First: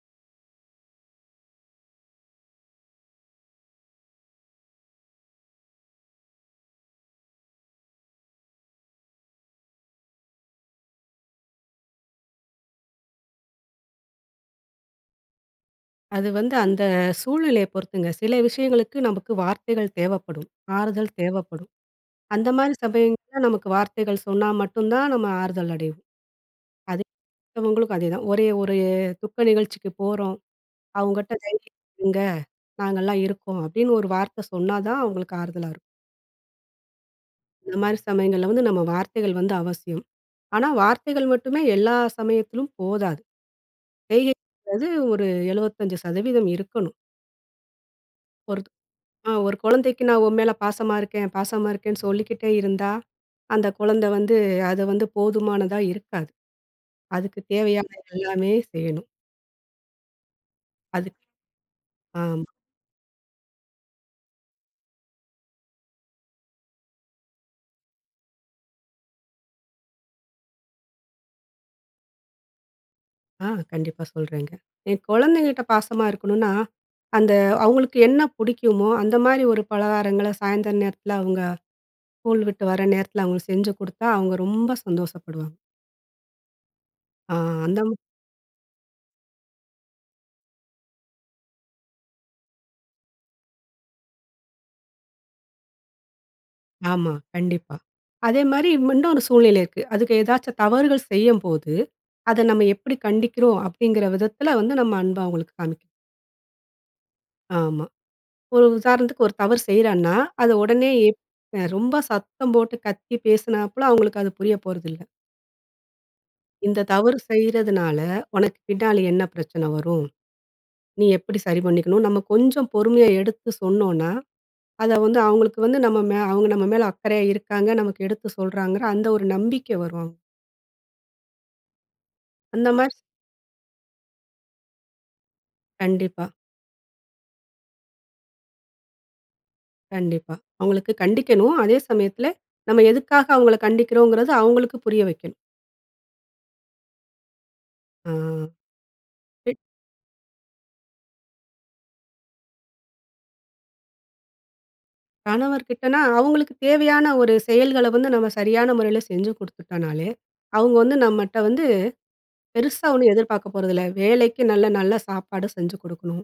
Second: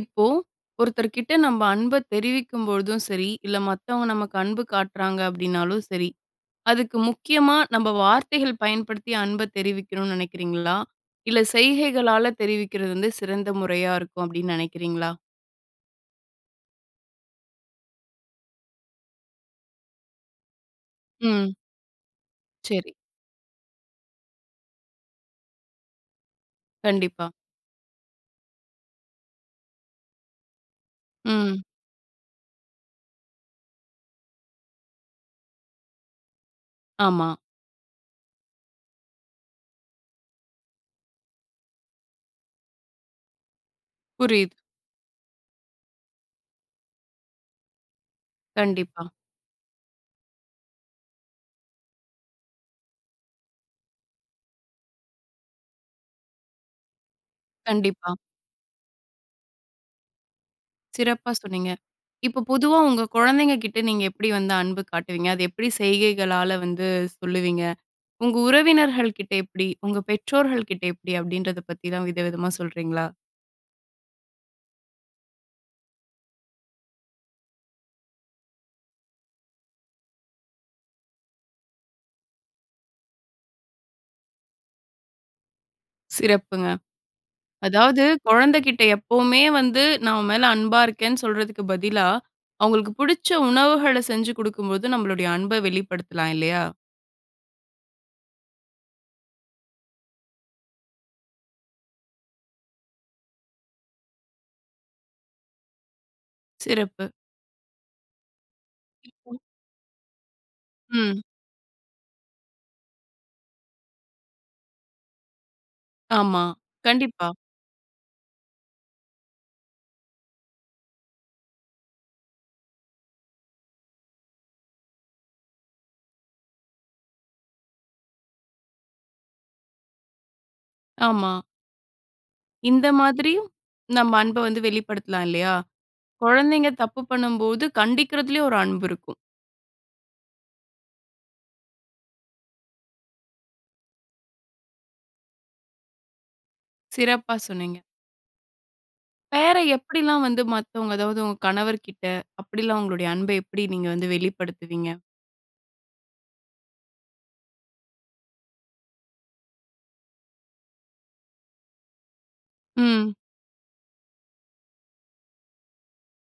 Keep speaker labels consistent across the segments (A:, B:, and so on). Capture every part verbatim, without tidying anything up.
A: இப்போ, ஒருத்தர் கிட்ட நம்ம அன்பை தெரிவிக்கும் பொழுதும் சரி, இல்ல மத்தவங்க நமக்கு அன்பு காட்டுறாங்க அப்படினாலும் சரி. அதுக்கு முக்கியமா நம்ம வார்த்தைகள் பயன்படுத்தி, அன்பைத் தெரிவிக்கணும்னு நினைக்கிறீங்களா? இல்லை செய்கைகளால் தெரிவிக்கிறது வந்து, சிறந்த முறையா இருக்கும் அப்படின்னு நினைக்கிறீங்களா?
B: அது வந்து அந்த சூழ்நிலையை பொறுத்துங்க. சில விஷயங்களுக்கு நமக்கு வார்த்தைகள் தேவைப்படும். ஆறுதல்
A: ம்.
B: தேவைப்படும். அந்த மாதிரி
A: சரி.
B: சபயங்க நமக்கு வார்த்தைகள் சொன்னா மட்டும் தான் நம்ம ஆறுதல் அடைவோம். அது
A: கண்டிப்பா.
B: உங்களுக்கும் அதேதான். ஒரே ஒரு துக்க நிகழ்ச்சிக்கு போறோம், அவங்ககிட்ட
A: ம்.
B: தைரியமா இருங்க நாங்கலாம் இருக்கோம். அப்படின்னு ஒரு வார்த்த சொன்னா தான் அவங்களுக்கு ஆறுதலா இருக்கும்.
A: ஆமா.
B: இந்த மாதிரி சமயங்கள்ல வந்து, நம்ம வார்த்தைகள் வந்து அவசியம். ஆனா, வார்த்தைகள் மட்டுமே எல்லா சமயத்திலும் போதாது. [unintelligible]
A: புரியுது.
B: ஒரு எழுபத்தஞ்சு சதவீதம் இருக்கணும். ஒரு க்
A: கண்டிப்பா.
B: ஆ ஒரு குழந்தைக்கு நான் உன் மேல பாசமா இருக்கேன் பாசமா இருக்கேன்னு சொல்லிக்கிட்டே இருந்தா. அந்த குழந்தை வந்து அது வந்து போதுமானதா இருக்காது. அதுக்கு தேவையான
A: கண்டிப்பா.
B: எல்லாமே செய்யணும். அது.
A: சிறப்பா சொன்னீங்க.
B: ஆ.
A: இப்ப பொதுவா உங்க குழந்தைங்க கிட்ட நீங்க எப்படி வந்து அன்பு காட்டுவீங்க. அது எப்படி செய்கைகளால வந்து சொல்லுவீங்க. உங்க உறவினர்கள் கிட்ட எப்படி? உங்க பெற்றோர்கள் கிட்ட எப்படி? அப்படின்றதப்பத்திலாம் விதவிதமா சொல்றீங்களா?
B: ஆ, கண்டிப்பா சொல்றேங்க. என் குழந்தைங்கட்ட பாசமா இருக்கணும்னா, அந்த அவங்களுக்கு என்ன பிடிக்குமோ அந்த மாரி ஒரு பலகாரங்களை சாயந்தர நேரத்தில, அவங்க ஸ்கூல் விட்டு வர நேரத்தில அவங்களுக்கு செஞ்சு கொடுத்தா அவங்க ரொம்ப சந்தோஷப்படுவாங்க.
A: சிறப்புங்க.
B: அ, அந்த மா
A: அதாவது கொழந்தைகிட்ட எப்பவுமே, வந்து நான் உன் மேல அன்பா இருக்கிறேன்னு சொல்றதுக்கு பதிலா, அவங்களுக்கு பிடிச்ச உணவுகளை செஞ்சு குடுக்கும்போது, நம்மளுடைய அன்ப வெளிப்படுத்தலாம் இல்லையா.
B: ஆமா, கண்டிப்பா. அதே மாரி ம இன்னும் ஒரு சூழ்நிலை இருக்கு. அதுக ஏதாவது தவறுகள் செய்யும்போது, அதை நம்ம எப்படி கண்டிக்கிறோம்? அப்படிங்க்கிற விதத்தில வந்து நம்ம அன்பை அவங்களுக்கு காண்பிக்கிறது.
A: சிறப்பு.
B: ஆமா. ஒரு உதாரணத்துக்கு ஒரு தவறு செய்றான்னா, அதை உடனே ஏப்
A: ம்.
B: அ ரொம்ப சத்தம் போட்டு கத்தி பேசினாப்பல அவங்களுக்கு அது புரிய போறதில்லை.
A: ஆமா,
B: இந்த தவறு
A: கண்டிப்பா.
B: செய்றதுனால, உனக்கு பின்னாடி என்ன பிரச்சனை வரும்? நீ எப்படி சரி பண்ணிக்கணும். நம்ம கொஞ்சம் பொறுமையா எடுத்து சொன்னோம்னா, அதை வந்து அவங்களுக்கு வந்து, நம்ம மே அவங்க நம்ம மேல அக்கறையா இருக்காங்க. நமக்கு எடுத்து சொல்றாங்கற அந்த ஒரு நம்பிக்கை வரும்.
A: ஆமா.
B: அந்த
A: இந்த
B: மாரி.
A: மாதிரியும், நம்ம அன்ப வந்து வெளிப்படுத்தலாம் இல்லையா?
B: கண்டிப்பா.
A: குழந்தைங்க தப்பு பண்ணும்போது கண்டிக்கிறதிலியு ஒரு அன்பு இருக்கும்.
B: கண்டிப்பா, அவங்களுக்கு கண்டிக்கணும். அதே சமயத்தில, நம்ம எதுக்காக அவங்கள கண்டிக்கிறோங்கிறது அவங்களுக்கு புரிய வைக்கணும்.
A: சிறப்பா சொன்னீங்க.
B: ஆ, பெ
A: வேற எப்படிலாம் வந்து மத்தவங்க, அதாவது உங்க கணவர்கிட்ட அப்படிலாம் உங்களுடைய அன்ப எப்படி நீங்க வந்து வெளிப்படுத்துவீங்க?
B: கணவர்கிட்டனா, அவங்களுக்கு தேவையான ஒரு செயல்கள வந்து நம்ம சரியான முறையில செஞ்சு குத்துட்டோம்னாலே, அவங்க வந்து நம்மட்ட வந்து, பெருசா ஒண்ணும்
A: ம்.
B: எதிர்பார்க்கப் போறதில்ல. வேளைக்கு நல்ல நல்ல சாப்பாடு செஞ்சு குடுக்கணும்.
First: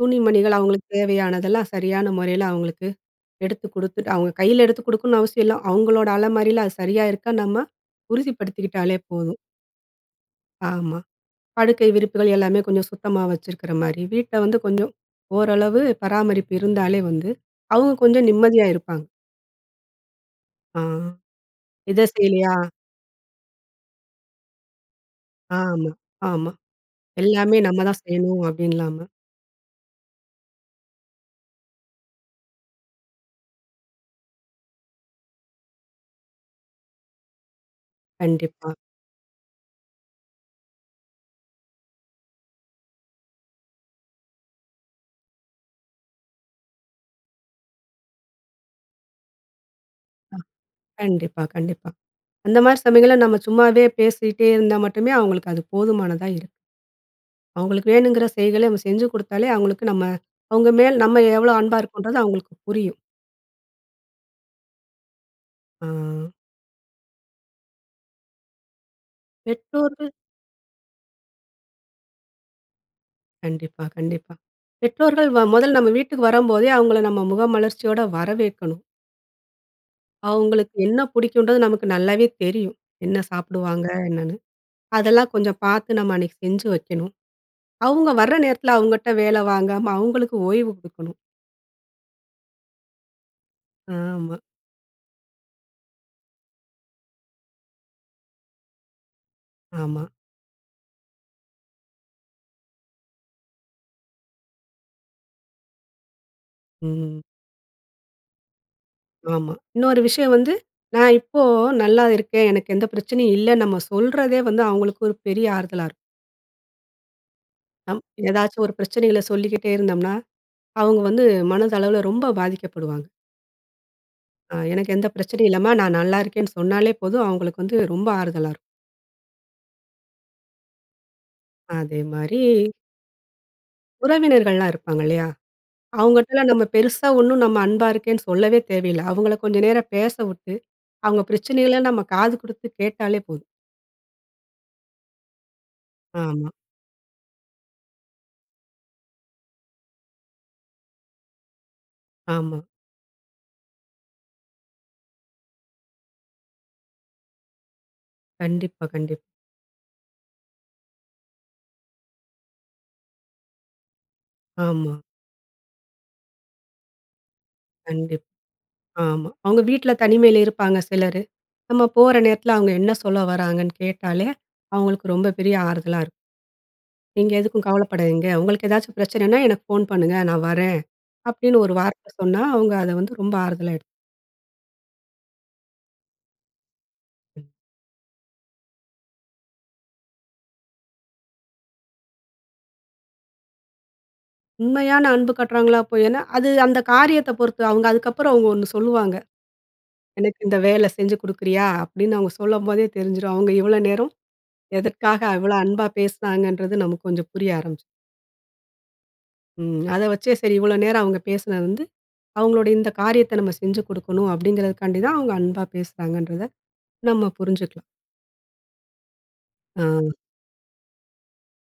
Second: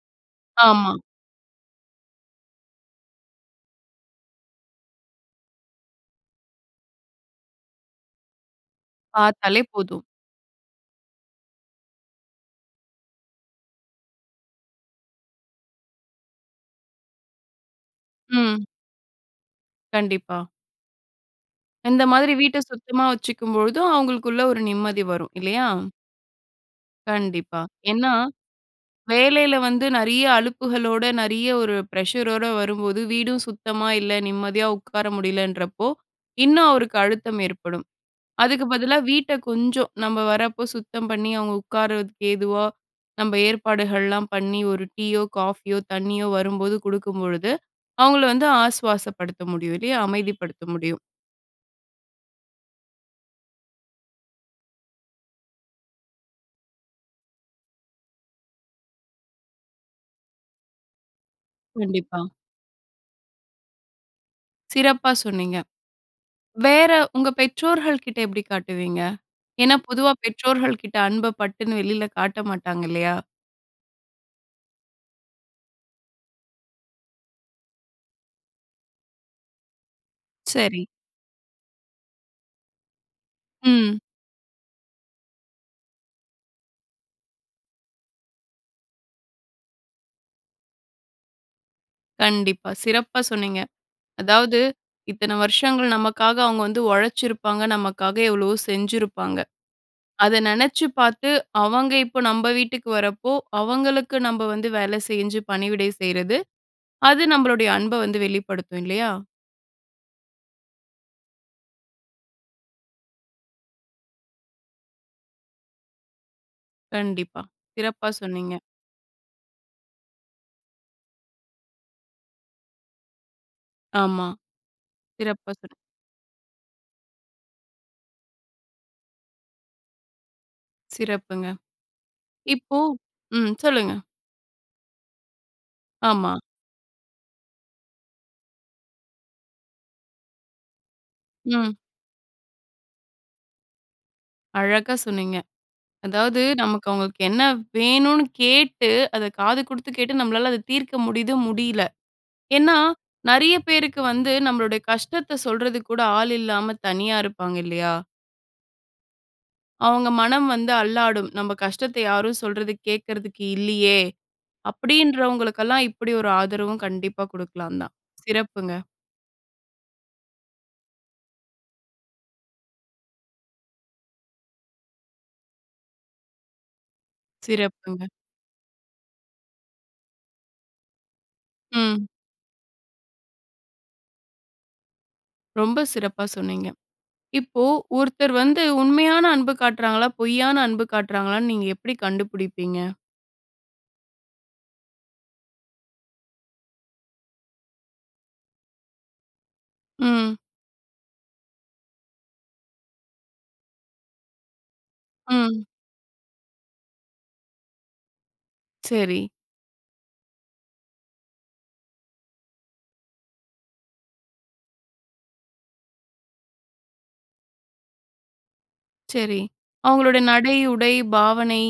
B: துணி மணிகள் அவங்களுக்கு
A: ஆமா.
B: தேவையானதெல்லாம் சரியான முறையில அவங்களுக்கு எடுத்து குடுத்துட்டு அவங்க கையில எடுத்து குடுக்கணும்னு அவசியம் இல்லை. அவங்களோட அலமாரியில அது சரியா இருக்கான்னு நம்ம உறுதிப்படுத்திக்கிட்டாலே போதும்.
A: பார்த்தாலே போதும்.
B: ஆமா. படுக்கை விரிப்புகள் எல்லாமே கொஞ்சம் சுத்தமா வச்சிருக்கிற மாரி, வீட்ட வந்து கொஞ்சம் ஓரளவு பராமரிப்பு இருந்தாலே வந்து, அவங்க கொஞ்சம் நிம்மதியா
A: ம்.
B: இருப்பாங்க.
A: கண்டிப்பா.
B: ஆ, இத
A: இந்த மாதிரி
B: செய்யலையா?
A: வீட்ட சுத்தமா வச்சுக்கும்பொழுதும் அவங்களுக்குள்ள ஒரு நிம்மதி வரும், இல்லையா?
B: ஆமா, ஆமா. "எல்லாமே
A: கண்டிப்பா,
B: நம்ம தான்
A: ஏன்னா
B: செய்யணும்." அப்படீன்னு இல்லாம
A: வேலையில வந்து நெறைய அழுப்புகளோட நெறைய ஒரு ப்ரெஷரோட வரும்போது வீடும் சுத்தமா இல்ல, நிம்மதியா உட்கார முடியலன்றப்போ இன்னும் அவருக்கு அழுத்தம் ஏற்படும். அதுக்கு
B: கண்டிப்பா.
A: பதிலா வீட்ட கொஞ்சம் நம்ம வரப்போ சுத்தம் பண்ணி, அவங்க உட்காருறதுக்கு ஏதுவா நம்ம ஏற்பாடுகள்லாம் பண்ணி, ஒரு டீயோ, காஃபியோ, தண்ணியோ வரும்போது குடுக்கும்பொழுது அவங்கள வந்து ஆஸ்வாசப்படுத்த முடியும், இல்லையா?
B: அ,
A: அமைதிப்படுத்த முடியும்.
B: கண்டிப்பா, கண்டிப்பா. அந்த மாரி சமயங்கள்ல, நம்ம சும்மாவே பேசிட்டே இருந்தா மட்டுமே, அவங்களுக்கு அது போதுமானதா இருக்கும். அவங்களுக்கு வேணுங்கிற செயல்களை நம்ம செஞ்சு கொடுத்தாலே, அவங்களுக்கு நம்ம அவங்க மேல நம்ம எவ்ளோ அன்பா இருக்கோன்றது
A: கண்டிப்பா.
B: அவங்களுக்கு புரியும்.
A: சிறப்பா சொன்னீங்க.
B: ஆ
A: வேற உங்க பெற்றோர்கள் கிட்ட எப்டி காட்டுவீங்க? ஏனா,
B: பெற்றோர்கள்
A: பொதுவா பெற்றோர்கள் கிட்ட அன்ப பட்டுன்னு வெளில காட்டமாட்டாங்க இல்லையா?
B: கண்டிப்பா, கண்டிப்பா. பெற்றோர்கள் முதல்ல நம்ம வீட்டுக்கு வரும்போதே, அவங்கள நம்ம முகமலர்ச்சியோட வரவேற்கணும். அவங்களுக்கு
A: சரி.
B: என்ன புடிக்கும்ன்றது நமக்கு நல்லாவே தெரியும். என்ன சாப்பிடுவாங்க
A: ம்.
B: என்னென்னு, அதெல்லாம் கொஞ்சம் பார்த்து நம்ம அன்னைக்கு செஞ்சு வைக்கணும். அவங்க வர நேரத்தில அவங்கட்ட வேல வாங்காம, அவங்களுக்கு ஓய்வு குடுக்கணும்.
A: கண்டிப்பா சிறப்பா சொன்னீங்க,
B: ஆமா.
A: அதாவது இத்தன வருஷங்கள் நமக்காக அவங்க வந்து உழைச்சிருப்பாங்க. நமக்காக எவ்வளவோ செஞ்சிருப்பாங்க.
B: ஆமா.
A: அத நினைச்சு பார்த்து அவங்க இப்போ நம்ம வீட்டுக்கு வரப்போ. அவங்களுக்கு நம்ம வந்து வேலை செஞ்சு பணிவிடை செய்யறது.
B: ம்.
A: அது நம்மளுடைய அன்ப வந்து வெளிப்படுத்தும் இல்லையா?
B: ஆமா. இன்னொரு விஷயம் வந்து நான் இப்போ நல்லா இருக்கேன் எனக்கு எந்த பிரச்சனையும் இல்ல. நம்ம சொல்றதே வந்து அவங்களுக்கு ஒரு பெரிய ஆறுதலா இருக்கும்.
A: கண்டிப்பா.
B: நம்
A: சிறப்பா சொன்னீங்க.
B: ஏதாச்சும் ஒரு பிரச்சனைகள சொல்லிக்கிட்டே இருந்தோம்னா. அவங்க வந்து மனதளவில ரொம்ப பாதிக்கப்படுவாங்க.
A: ஆமா.
B: அ எனக்கு எந்த பிரச்சனையும்
A: சிறப்பா
B: இல்லம்மா.
A: சொன்
B: நான் நல்லாருக்கேன்னு சொன்னாலே போதும். அவங்களுக்கு வந்து ரொம்ப ஆறுதலாரு
A: சிறப்புங்க.
B: அதேமாரி
A: இப்போ ம். சொல்லுங்க!
B: உறவினர்கள்லாம் இருப்பாங்க இல்லையா.
A: ஆமா.
B: அவுங்கள்ட்டல்லாம் நாம பெரிசா ஒன்னும் நம்ம அன்பா இருக்கேன்னு சொல்லவே தேவையில்ல. அவுங்கள கொஞ்சம் நேரம் பேச விட்டு, அவுங்க
A: ம்.
B: பிரச்சனைகள நம்ம காது குடுத்து கேட்டாலே போதும்.
A: அழகா சொன்னீங்க. அதாவது
B: ஆமா.
A: நமக்கு அவங்களுக்கு என்ன வேணுன்னு கேட்டு அத காது குடுத்து கேட்டு நம்மளால அத தீர்க்க முடியுது, முடியல
B: ஆமா.
A: ஏன்னா, நிறைய பேருக்கு வந்து நம்பளுடைய கஷ்டத்த சொல்றதுக்கு கூட ஆள் இல்லாம, தனியா இருப்பாங்க இல்லையா?
B: கண்டிப்பா கண்டிப்
A: அவங்க மனம் வந்து அல்லாடும். "நம்ம கஷ்டத்தை யாரும் சொல்றது கேக்கறதுக்கு இல்லையே!"
B: ஆமா.
A: அப்படின்றவங்களுக்கு எல்லாம், இப்படி ஒரு ஆதரவும் கண்டிப்பா குடுக்கலாந்தான்.
B: கண்டிப்
A: சிறப்புங்க.
B: ஆமா. அவுங்க வீட்ல தனிமையில இருப்பாங்க, சிலரு. நம்ம போற நேரத்ல அவுங்க என்ன சொல்ல வராங்கன்னு கேட்டாலே, அவுங்களுக்கு ரொம்ப பெரிய ஆறுதலா இரு "நீங்க எதுக்கும்
A: சிறப்புங்க.
B: கவலப்படாதீங்க, உங்களுக்கு எதாச்சும் பிரச்சனன்னா எனக்கு ஃபோன் பண்ணுங்க. நான் வரேன்." அப்படின்னு ஒரு
A: ம்.
B: வார்த்தை சொன்னா, அவுங்க அத வந்து ரொம்ப ஆறுதலா எடு
A: ரொம்ப சிறப்பா சொன்னீங்க.
B: ம்.
A: இப்போ ஒருத்தர் வந்து உண்மையான அன்பு காட்றாங்களா, பொய்யான அன்பு காட்றாங்களான்னு நீங்க எப்டி கண்டுபிடிப்பீங்க?
B: உண்மையான அன்பு காட்டுறாங்களா? பொய் ஏன்னா, அது அந்த காரியத்த பொறுத்து. அவுங்க அதுக்கப்புறம் ஒண்ணு சொல்லுவாங்க.
A: ம்.
B: எனக்கு இந்த வேல செஞ்சு குடுக்குறியா அப்டின்னு, அவங்க சொல்லம்போதே தெரிஞ்சிரும். அவுங்க இவ்வளோ நேரம் எதற்காக அவ்ளோ
A: ம்.
B: அன்பா பேசினாங்கன்றது, நமக்கு கொஞ்சம் புரிய ஆரம்பிச்சுரும்.
A: சரி.
B: ம். அத வச்சே சரி இவ்வளோ நேரம் அவுங்க பேசினது வந்து அவங்களுடைய இந்த காரியத்த நம்ம செஞ்சு குடுக்கணும், அப்படிங்கிறதற்கான்டி தான் அவுங்க அன்பா பேசுறாங்கன்றத நம்ம புரிஞ்சுக்கலாம்.
A: சரி
B: அ.
A: அவங்களுடைய நடை, உடை, பாவனை,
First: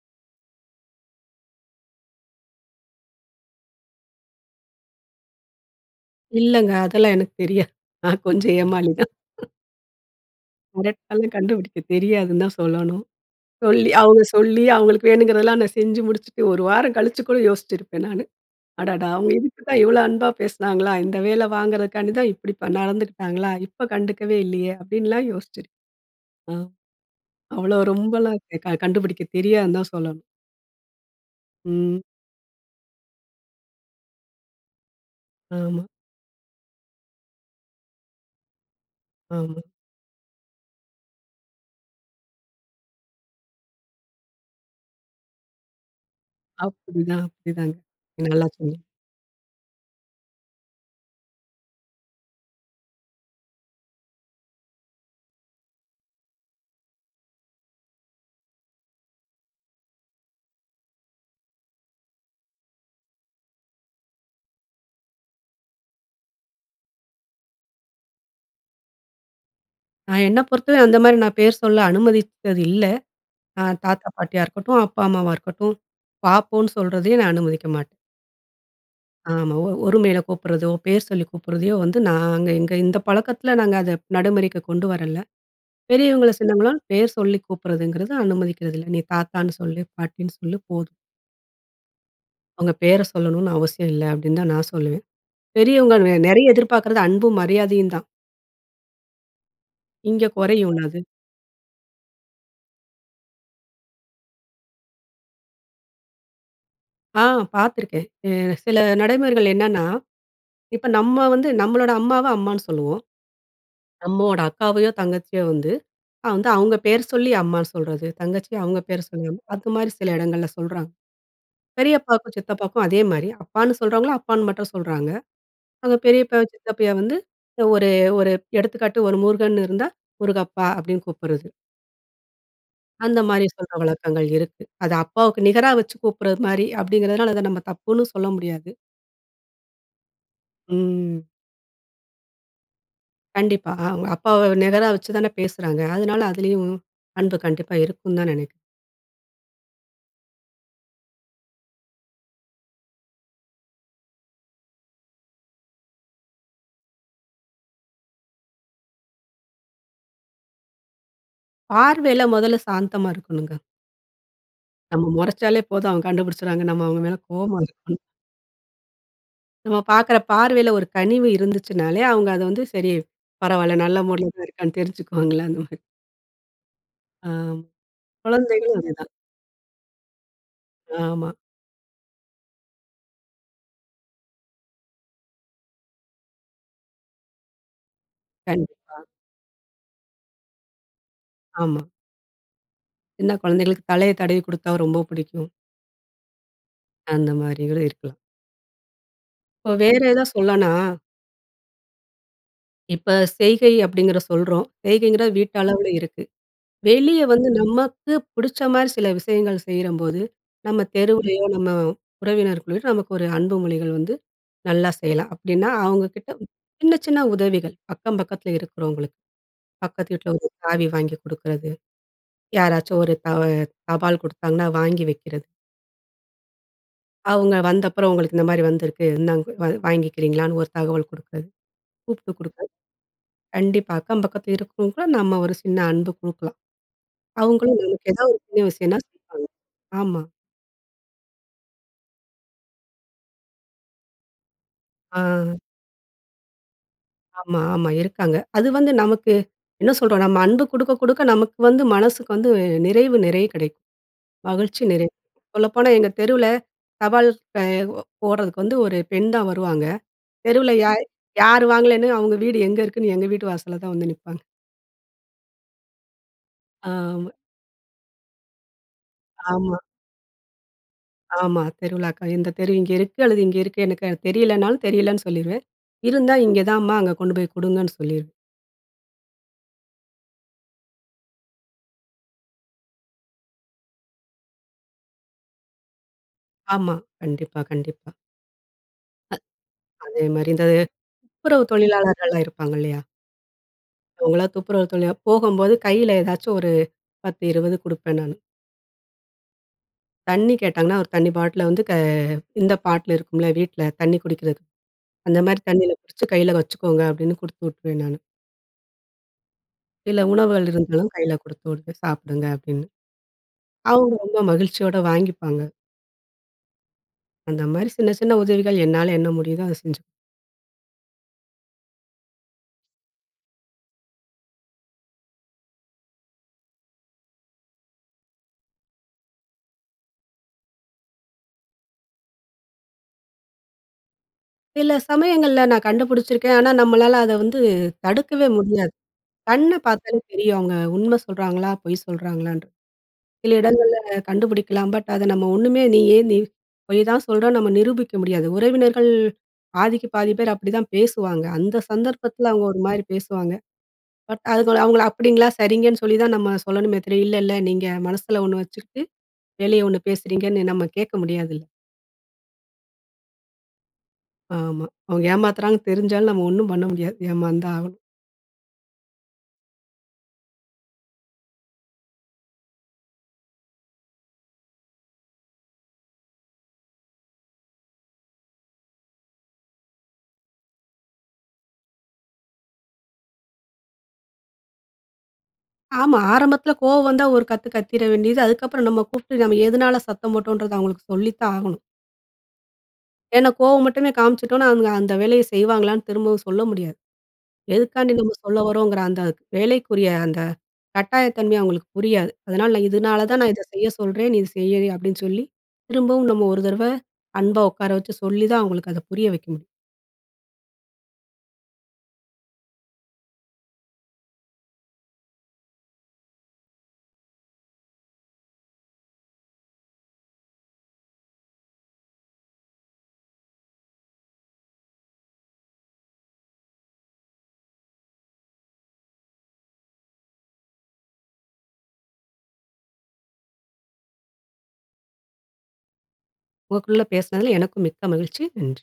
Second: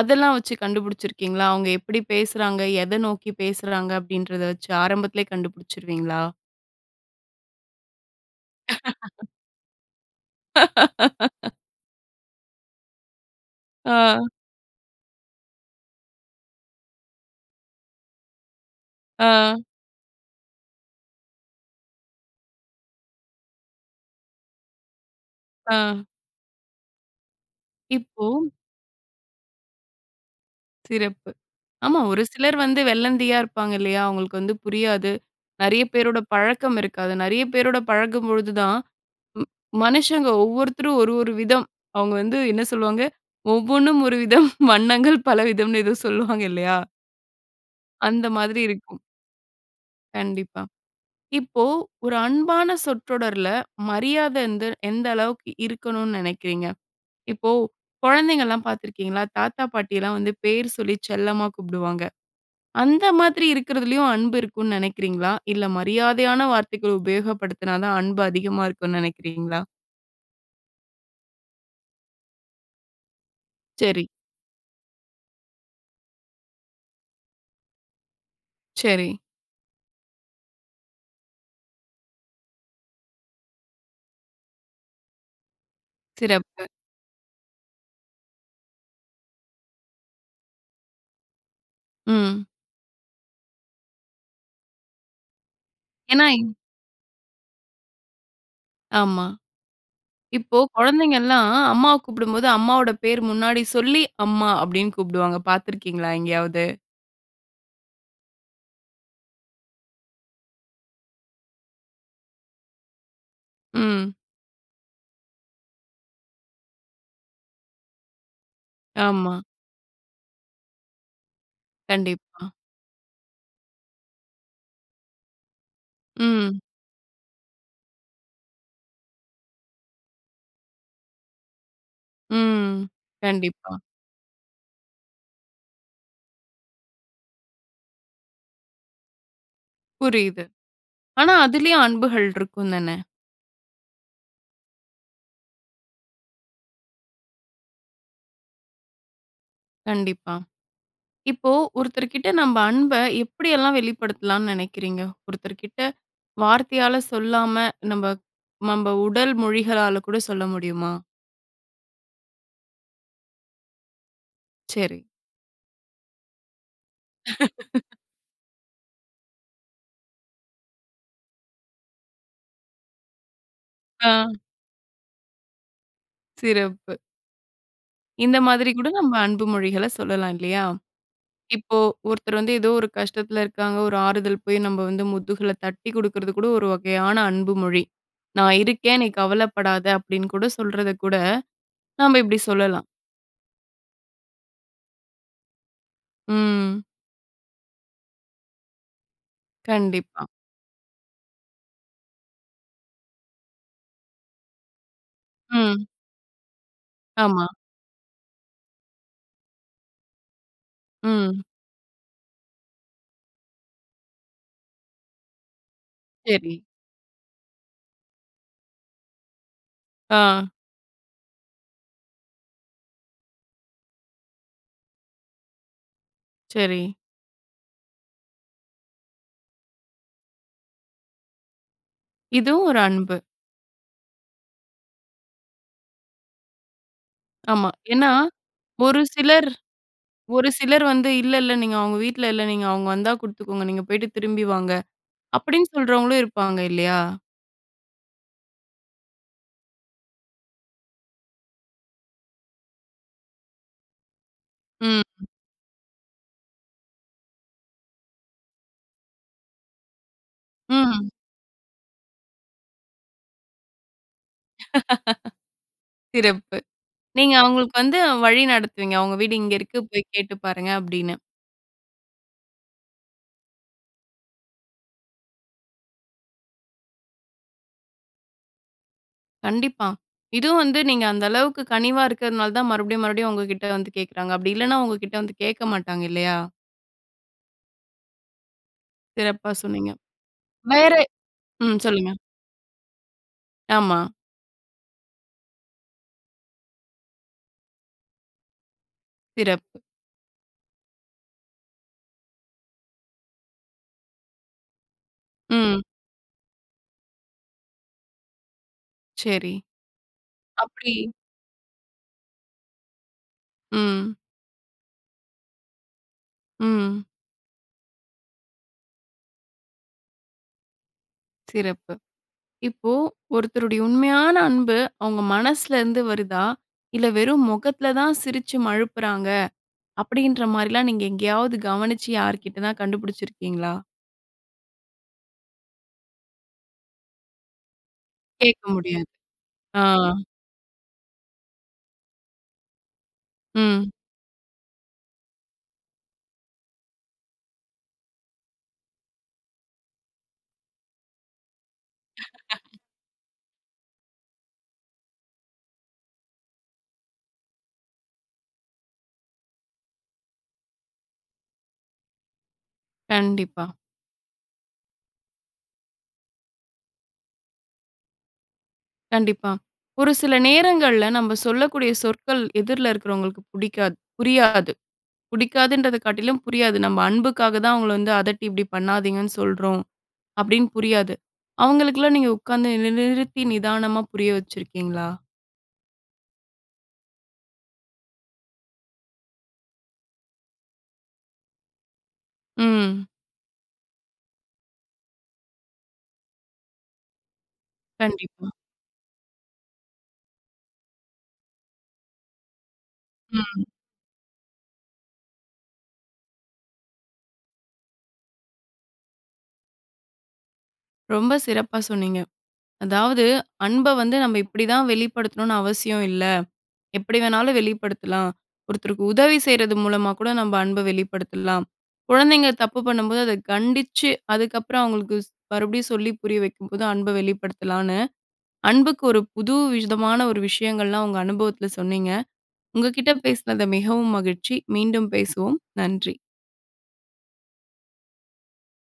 A: அதெல்லாம் வச்சு கண்டுபிடிச்சிருக்கீங்களா? அவுங்க எப்டி பேசுறாங்க, எதை நோக்கிப் பேசுறாங்க அப்டின்றத வச்சு ஆரம்பத்திலயே கண்டுபிடிச்சுருவீங்ளா?
B: இல்லைங்க அதெல்லாம் எனக்கு தெரியாது. நான் கொஞ்சம் ஏமாளி தான். [unintelligible] கண்டுபுடிக்க தெரியாதுன்னு தான் சொல்லணும். சொல்லி அவுங்க
A: ஆ.
B: சொல்லி அவுங்களுக்கு வேணுங்கிறதலாம் நான் செஞ்சு முடிச்சுட்டு, ஒரு வாரம் கழிச்சு கூட யோசிச்சிருப்பேன் நானு. அடடா அவுங்க
A: ஆ.
B: இதுக்கு தான் இவ்ளோ அன்பா பேசினாங்களா? இந்த வேலை வாங்குறதுக்காண்டி தான், இப்டி பன் நடந்துருக்காங்களா? இப்ப கண்டுக்கவே இல்லயே, அப்படின்லாம் யோசிச்சேன்.
A: ஆ.
B: அ அவ்வளோ
A: இப்போ
B: ரொம்பல்லாம் க கண்டுபிடிக்கத் தெரியாதுன்னு தான் சொல்லணும்.
A: சிறப்பு.
B: ம்.
A: ஆமா, ஒரு சிலர் வந்து வெள்ளந்தியா இருப்பாங்க இல்லையா! அவுங்களுக்கு வந்து புரியாது நெறைய
B: ஆமா.
A: பேரோட பழக்கம் இருக்காது. நெறைய பேரோட பழகும்பொழுது தான் ம்
B: ஆமா.
A: மனுஷங்க ஒவ்வொருத்தரும் ஒரு ஒரு விதம் அவங்க வந்து என்ன சொல்லுவாங்க? ஒவ்வொன்னும் ஒரு விதம் வண்ணங்கள் பலவிதம்ன்னு ஏதோ சொல்லுவாங்க இல்லையா?
B: அப்புடிதான்! அப்படித்தாங்க.
A: அந்த
B: நல்லா
A: மாதிரி
B: சொன்னீ
A: இருக்கும். கண்டிப்பா. இப்போ ஒரு அன்பான சொற்றொடர்ல, மரியாத எந்த எந்த அளவுக்கு இருக்கணுன்னு நினைக்கிறீங்க? இப்போ கொழந்தைங்கள்லாம் பாத்துருக்கீங்களா, தாத்தா பாட்டியல்லாம் வந்து பேரு சொல்லி செல்லமா கூப்டுவாங்க. அந்த மாதிரி இருக்குறதுலயும் அன்பு இருக்குன்னு நெனைக்கிறீங்களா? இல்ல மரியாதையான வார்த்தைகள் உபயோகப்படுத்தினா தான், அன்பு அதிகமா இருக்குன்னு நினைக்கிறீங்களா?
B: நான் என்ன பொறுத்தவர அந்த மாரி நான் பேர் சொல்ல அனுமதிச்சது இல்ல. அ தாத்தா
A: சரி.
B: பாட்டியா இருக்கட்டும், அப்பா அம்மாவா இருக்கட்டும் வா, போன்னு சொல்றதையே நான் அனுமதிக்க மாட்டேன்.
A: சரி.
B: ஆமா. ஒ ஒருமையில கூப்ட்றதோ, பேர் சொல்லி கூப்பிட்றதையோ வந்து நாங்க எங்க இந்த பழக்கத்ல நாங்க அத நடைமுறைக்கு கொண்டு வரல. பெரியவங்கள,
A: சிறப்பு.
B: சின்னவங்கலாம் பேர் சொல்லி கூப்ட்றதுங்கிறது, அனுமதிக்கிறது இல்ல. நீ தாத்தான்னு சொல்லு, பாட்டின்னு சொல்லு போதும்.
A: ம்.
B: அவுங்க பேர சொல்லணுன்னு அவசியம் இல்ல, அப்டீன்னு தான் நான் சொல்லுவேன். பெரியவுங்கள் வே
A: ஏன்னா, இ
B: நெறைய எதிர்பாக்குறது அன்பும், மரியாதையும் தான்.
A: ஆமா.
B: இங்க
A: இப்போ
B: குறையுன்ல்ல அது!
A: கொழந்தைங்கல்லாம் அம்மாவ கூப்பிடும்போது, அம்மாவோட பேர் முன்னாடி சொல்லி, "அம்மா" அப்டீன்னு கூப்டுவாங்க. பாத்துருக்கீங்களா எங்கேயாவது?
B: ஆ, பாத்துருக்கேன். எ சில நடைமுறைகள் என்னன்னா, இப்ப நம்ம வந்து, நம்மளோட அம்மாவ அம்மான்னு சொல்லுவோம்.
A: ம்.
B: அம்மாவோட அக்காவையோ தங்கச்சியோ வந்து அ வந்து அவுங்க பேர் சொல்லி அம்மா சொல்றது, தங்கச்சிய அவுங்க பேர் சொல்லி அம்
A: ஆமா.
B: அதுமாரி சில எடங்கள்ல சொல்றாங்க. பெரியப்பாக்கும்,
A: கண்டிப்பா.
B: சித்தப்பாக்கும் அதே மாரி அப்பான்னு சொல்றவங்கள, அப்பான்னு மட்டும் சொல்றாங்க. அவுங்க பெரியப்பாவ
A: ம்.
B: சித்தப்பாய வந்து ஒரு ஒரு எடுத்துக்காட்டு ஒரு முருகன்னு இருந்தா, "முருகப்பா" அப்டீன்னு கூப்புட்றது.
A: ம்.
B: அந்த மாரி சொல்ற
A: கண்டிப்பா.
B: வழக்கங்கள் இருக்கு. அத அப்பாவுக்கு நிகரா வச்சு கூப்புட்றது மாரி அப்டீங்கிறதுனால, அத நம்ம தப்புன்னும் சொல்ல முடியாது.
A: புரியுது.
B: ம்.
A: ஆனா அதிலயும் அன்புகள் இருக்குந்தான?
B: கண்டிப்பா அ அவுங்க அப்பாவ நிகரா வச்சு தான பேசுறாங்க. அதுனால அதிலயும், அன்பு கண்டிப்பா இருக்குந்தான்னு நெனை
A: கண்டிப்பா. இப்போ, ஒருத்தர்கிட்ட நம்ப அன்ப எப்படியெல்லாம் வெளிப்படுத்தலான்னு நெனைக்கிறீங்க? ஒருத்தர்கிட்ட வார்த்தையால சொல்லாம, நம்ப நம்ப உடல் மொழிகளால கூட சொல்ல முடியுமா?
B: பார்வையில முதல சாந்தமா இருக்கணுங்க.
A: சரி.
B: நம்ம மொறச்சாலே போதும் அவங்க கண்டுபிடிச்சறாங்க. நம்ம அவங்க மேல கோவமா இருக்கோம். நம்ம பார்க்குற பார்வையில ஒரு கனிவு இருந்துச்சுனாலே, அவங்க அத வந்து சரி பரவால, நல்ல மூடுல
A: ஆ.
B: தான் இருக்கானு தெரிஞ்சுக்குவாங்களா, அந்த மாதிரி
A: சிறப்பு.
B: ஆம்.
A: இந்த மாதிரி
B: குழந்தைகளும்
A: கூட
B: அதேதான்.
A: நம்ம அன்பு மொழிகள சொல்லலாம் இல்லையா?
B: ஆமா.
A: இப்போ ஒருத்தர் வந்து ஏதோ ஒரு கஷ்டத்தில இருக்காங்க, ஒரு ஆறுதல் போய் நம்ம வந்து முதுகுல தட்டிக் குடுகற்து கூட, ஒரு வகையான அன்பு மொழி. நான்
B: கண்டிப்பா.
A: இருக்கேன் நீ கவலப்படாத, அப்டின்னு கூட சொல்றத கூட
B: ஆமா.
A: நாப இப்டி சொல்லலாம்.
B: சின்ன கொழந்தைகளுக்கு தலைய தடவிக் குடுத்தா ரொம்ப புடிக்கும்.
A: ம்.
B: அந்த மாரிகளும் இருக்குலா. இப்ப வேற எதா
A: கண்டிப்பா.
B: சொல்லானா? இப்ப செய்கை அப்டிங்கிற சொல்றோம். செய்கைங்கிற
A: ம்.
B: வீட்டளவுல இருக்கு. வெளிய
A: ஆமா.
B: வந்து நமக்கு புடிச்ச மாரி சில விஷயங்கள் செய்றபோது, நம்ம
A: ம்.
B: தெருவுலேயோ, நம்ம உறவினர்களையோ, நமக்கு ஒரு அன்பு மொழிகள் வந்து நல்லா செய்யலாம். அப்டின்னா அவங்க கிட்ட
A: சரி.
B: சின்ன சின்ன உதவிகள் அக்கம் பக்கத்தில இருக்கிறவங்களுக்கு. பக்கத்து வீட்ல
A: ஆ.
B: ஒரு சாவி வாங்கி குடுக்குறது. யாராச்சும் ஒரு தவ தபால் கொடுத்தாங்கன்னா வாங்கி வைக்கிறது.
A: சரி.
B: அவங்க வந்தப்புறம், உங்களுக்கு இந்த மாரி வந்திருக்கு. இந்தாங் வா வாங்கிக்கிறீங்களான்னு ஒரு தகவல் குடுக்கறது. கூப்ட்டு கொடுக்க.
A: இதுவும், ஒரு அன்பு.
B: கண்டிப்பா, அக்கம் பக்கத் இருக்கிறவங்க கூட நம்ம ஒரு சின்ன அன்பு குடுக்கலாம்.
A: ஆமா.
B: அவங்களும் நமக்கு
A: ஏன்னா,
B: எதாவது ஒரு உதவி செய்யனும்ன்னா,
A: ஒரு
B: செய்வாங்க.
A: சிலர்.
B: ஆமா.
A: ஒரு சிலர் வந்து, இல்ல இல்ல, நீங்க அவுங்க வீட்ல இல்ல. நீங்க அவுங்க வந்தா குடுத்துக்கோங்க. நீங்க, போயிட்டு திரும்பி வாங்க.
B: ஆ.
A: அப்படீன்னு சொல்றவங்களும் இருப்பாங்க. இல்லையா?
B: ஆமா, ஆமா. இருக்காங்க. அது வந்து நமக்கு என்ன சொல்றோம், நம்ம அன்பு குடுக்க குடுக்க நமக்கு வந்து மனசுக்கு வந்து, நிறைவு நிறைய கிடைக்கும். மகிழ்ச்சி,
A: ம்.
B: நிறைவு. சொல்லப்போனா எங்க தெருவுல, தபால் ப போடுறதுக்கு வந்து ஒரு பெண்தான் வருவாங்க. தெருவுல யார்
A: ம்.
B: யார் வாங்கலன்னு, அவங்க வீடு எங்கே இருக்குன்னு? எங்க வீட்டு வாசல்ல தான், வந்து நிப்பாங்க.
A: சிறப்பு.
B: ஆமா.
A: நீங்க அவுங்களுக்கு வந்து வழி நடத்துவீங்க. அவுங்க வீடு இங்க இருக்கு.
B: ஆமா.
A: போய் கேட்டு பாருங்க. அப்படீனு.
B: ஆமா. தெருவிலாக்காம். இந்த தெரு இங்க இருக்கு அல்லது இங்க இருக்கு. எனக்கு அது தெரியலனாலும், தெரியலன்னு சொல்லிருவேன். இருந்தா இங்க தான்மா, அங்க கொண்டு போய் குடுங்கன்னு, சொல்லிருவேன்.
A: கண்டிப்பா. இதுவும் வந்து நீங்க, அந்த அளவுக்கு கனிவா இருக்கிறதுனால தான் மறுபடியும் மறுபடியும், உங்ககிட்ட வந்து கேட்கிறாங்க. அப்படி இல்லனா, உங்க கிட்ட வந்து கேட்க மாட்டாங்க. இல்லையா?
B: ஆமா. கண்டிப்பா, கண்டிப்பா. அ
A: சிறப்பா சொன்னீங்க.
B: அதேமாரி இந்த
A: வேற,
B: துப்புரவு
A: ம் சொல்லுங்க.
B: தொழிலாளர்கள்லாம் இருப்பாங்க இல்லையா?
A: ஆமா.
B: அவங்களா துப்புரவு [unintelligible] போகம்போது, கையில ஏதாச்சும் ஒரு பத்து, இரவது குடுப்பேன் நானு.
A: சிறப்பு.
B: தண்ணீ கேட்டாங்கன்னா, ஒரு தண்ணி பாட்ல வந்து க இந்த பாட்லு இருக்கும்ல வீட்ல தண்ணி குடிக்றதுக்கு, அந்தமாரி
A: ம்.
B: தண்ணில புடிச்சு கையில வச்சுக்கோங்க, அப்படின்னு குடுத்து உட்ருவேன் நானு.
A: சரி.
B: சில உணவுகள்
A: அப்டி
B: இருந்தாலும் கையில குடுத்து வுடுவேன், சாப்டுங்க அபடின்னு. அவுங்க
A: ம்.
B: ரொம்ப மகிழ்ச்சியோட வாங்கிப்பாங்க.
A: ம்.
B: அந்த மாரி சின்ன சின்ன உதவிகள் என்னால என்ன முடியுதோ அத செஞ்சு...
A: சிறப்பு. இப்போ ஒருத்தருடைய உண்மையான அன்பு, அவுங்க மனசுலருந்து இருந்து வருதா? இல்ல வெறும் முகத்ல தான் சிரிச்சு மழுப்புறாங்க. அப்டின்ற மாரில்லாம் நீங்க எங்கயாவது கவனிச்சு, யார்கிட்டன்னா கண்டுபுடிச்சிருக்கீங்களா?
B: சில சமயங்கள்ல நான் கண்டுபுடிச்சிருக்கேன். ஆனா, நம்மளால அத வந்து தடுக்கவே
A: கேக்க
B: முடியாது.
A: முடியாது
B: கண்ண
A: ஆ.
B: பாத்தாலே தெரியும், அவுங்க உண்ம சொல்றாங்களா, பொய் சொல்றாங்களான்டு. சில
A: ம்.
B: இடங்கள்ல கண்டுபிடிக்கலாம். பட் அதை நம்ம ஒண்ணுமே நீயே நீ பொய் தான் சொல்றன்னு நம்ம நிரூபிக்க முடியாது. உறவினர்கள் பாதிக்கு பாதி பேர் அப்டிதான் பேசுவாங்க, அந்த சந்தர்ப்பத்தில அவுங்க
A: [unintelligible]
B: ஒரு மாரி பேசுவாங்க, பட் அதுக்கு அவுங்கள அப்டிங்களா சரிங்கன்னு சொல்லி தான் நம்ம சொல்லணுமே தவிர, இல்ல இல்ல நீங்க மனசுல ஒண்ணு வச்சுக்ட்டு வெளிய ஒண்ணு பேசுறீங்கன்னு நம்ம கேக்க முடியாதுல்ல.
A: கண்டிப்பா.
B: ஆமா. அவுங்க ஏமாத்துறாங்கன்னு தெரிஞ்சாலும் நம்ம ஒன்னும் பண்ண முடியாது. ஏமாந்தான் ஆகணும்.
A: கண்டிப்பா. ஒரு சில நேரங்கள்ல நம்ம சொல்லக்கூடிய சொற்கள் எதிர்ல இருக்குறவோங்களுக்கு புடிக்காது புரியாது. புடிக்காதுன்றத காட்டிலும் புரியாது. நம்ம, "அன்புக்காக தான் அவங்கள வந்து அதட்டி இப்டி பண்ணாதீங்கன்னு சொல்றோம்" அப்டீன்னு புரியாது. அவங்களுக்கெல்லாம் நீங்க உக்காந்து நி நிறுத்தி நிதானமா புரிய வச்சிருக்கீங்களா?
B: ஆமா. ஆரம்பத்துல கோவம் வந்தா ஒரு கத்து கத்திற வேண்டியது. அதுக்கப்புறம் நம்ம கூப்ட்டு நம்ம எதனால சத்தம் போட்டோன்றத அவுங்களுக்கு சொல்லித்தான் ஆகணும்.
A: ம்.
B: ஏன்னா, கோவம் மட்டுமே காமிச்சிட்டோனா, அவங்க அந்த வேலைய செய்வாங்களான்னு திரும்பவும் சொல்ல முடியாது. எதுக்காண்டி நம்ம
A: கண்டிப்பா.
B: சொல்ல வரோங்குற அந்த வேலைக்குரிய அந்த கட்டாய தன்மை அவங்களுக்கு புரியாது. அதனால, "நான் இதனால தான் நான் இத
A: ம்.
B: செய்ய சொல்றேன். நீ இ செய்" அப்டீன்னு சொல்லி, திரும்பவும் நம்ம ஒரு தரவ அன்பா ஒக்கார வச்சு சொல்லி தான் அவங்களுக்கு அதை புரிய வைக்க முடியும்.
A: ரொம்ப சிறப்பா சொன்னீங்க. அதாவது, அன்ப வந்து நம்ம இப்பிடி தான் வெளிப்படுத்தணுனு அவசியம் இல்ல. எப்பிடி வேணாலும் வெளிப்படுத்தலாம். ஒருத்தருக்கு உதவி செய்றது மூலமா கூட நம்ம அன்ப வெளிப்படுத்தலாம். "குழந்தைங்க தப்பு பண்ணும்போது, அத கண்டிச்சு, அதுக்கப்பறம் ஸ் அவுங்களுக்கு மறுபடியும் சொல்லி புரிய வைக்கும்போது அன்ப வெளிப்படுத்தலான்னு" அன்புக்கு ஒரு புது விதமான ஒரு விஷயங்கள்லாம் உங்க அனுபவத்துல சொன்னீங்க. உங்க கிட்ட பேசினது மிகவும் மகிழ்ச்சி. மீண்டும் பேசுவோம். நன்றி.
B: உங்கக்குள்ள பேசினதுல எனக்கும் மிக்க மகிழ்ச்சி. நன்றி.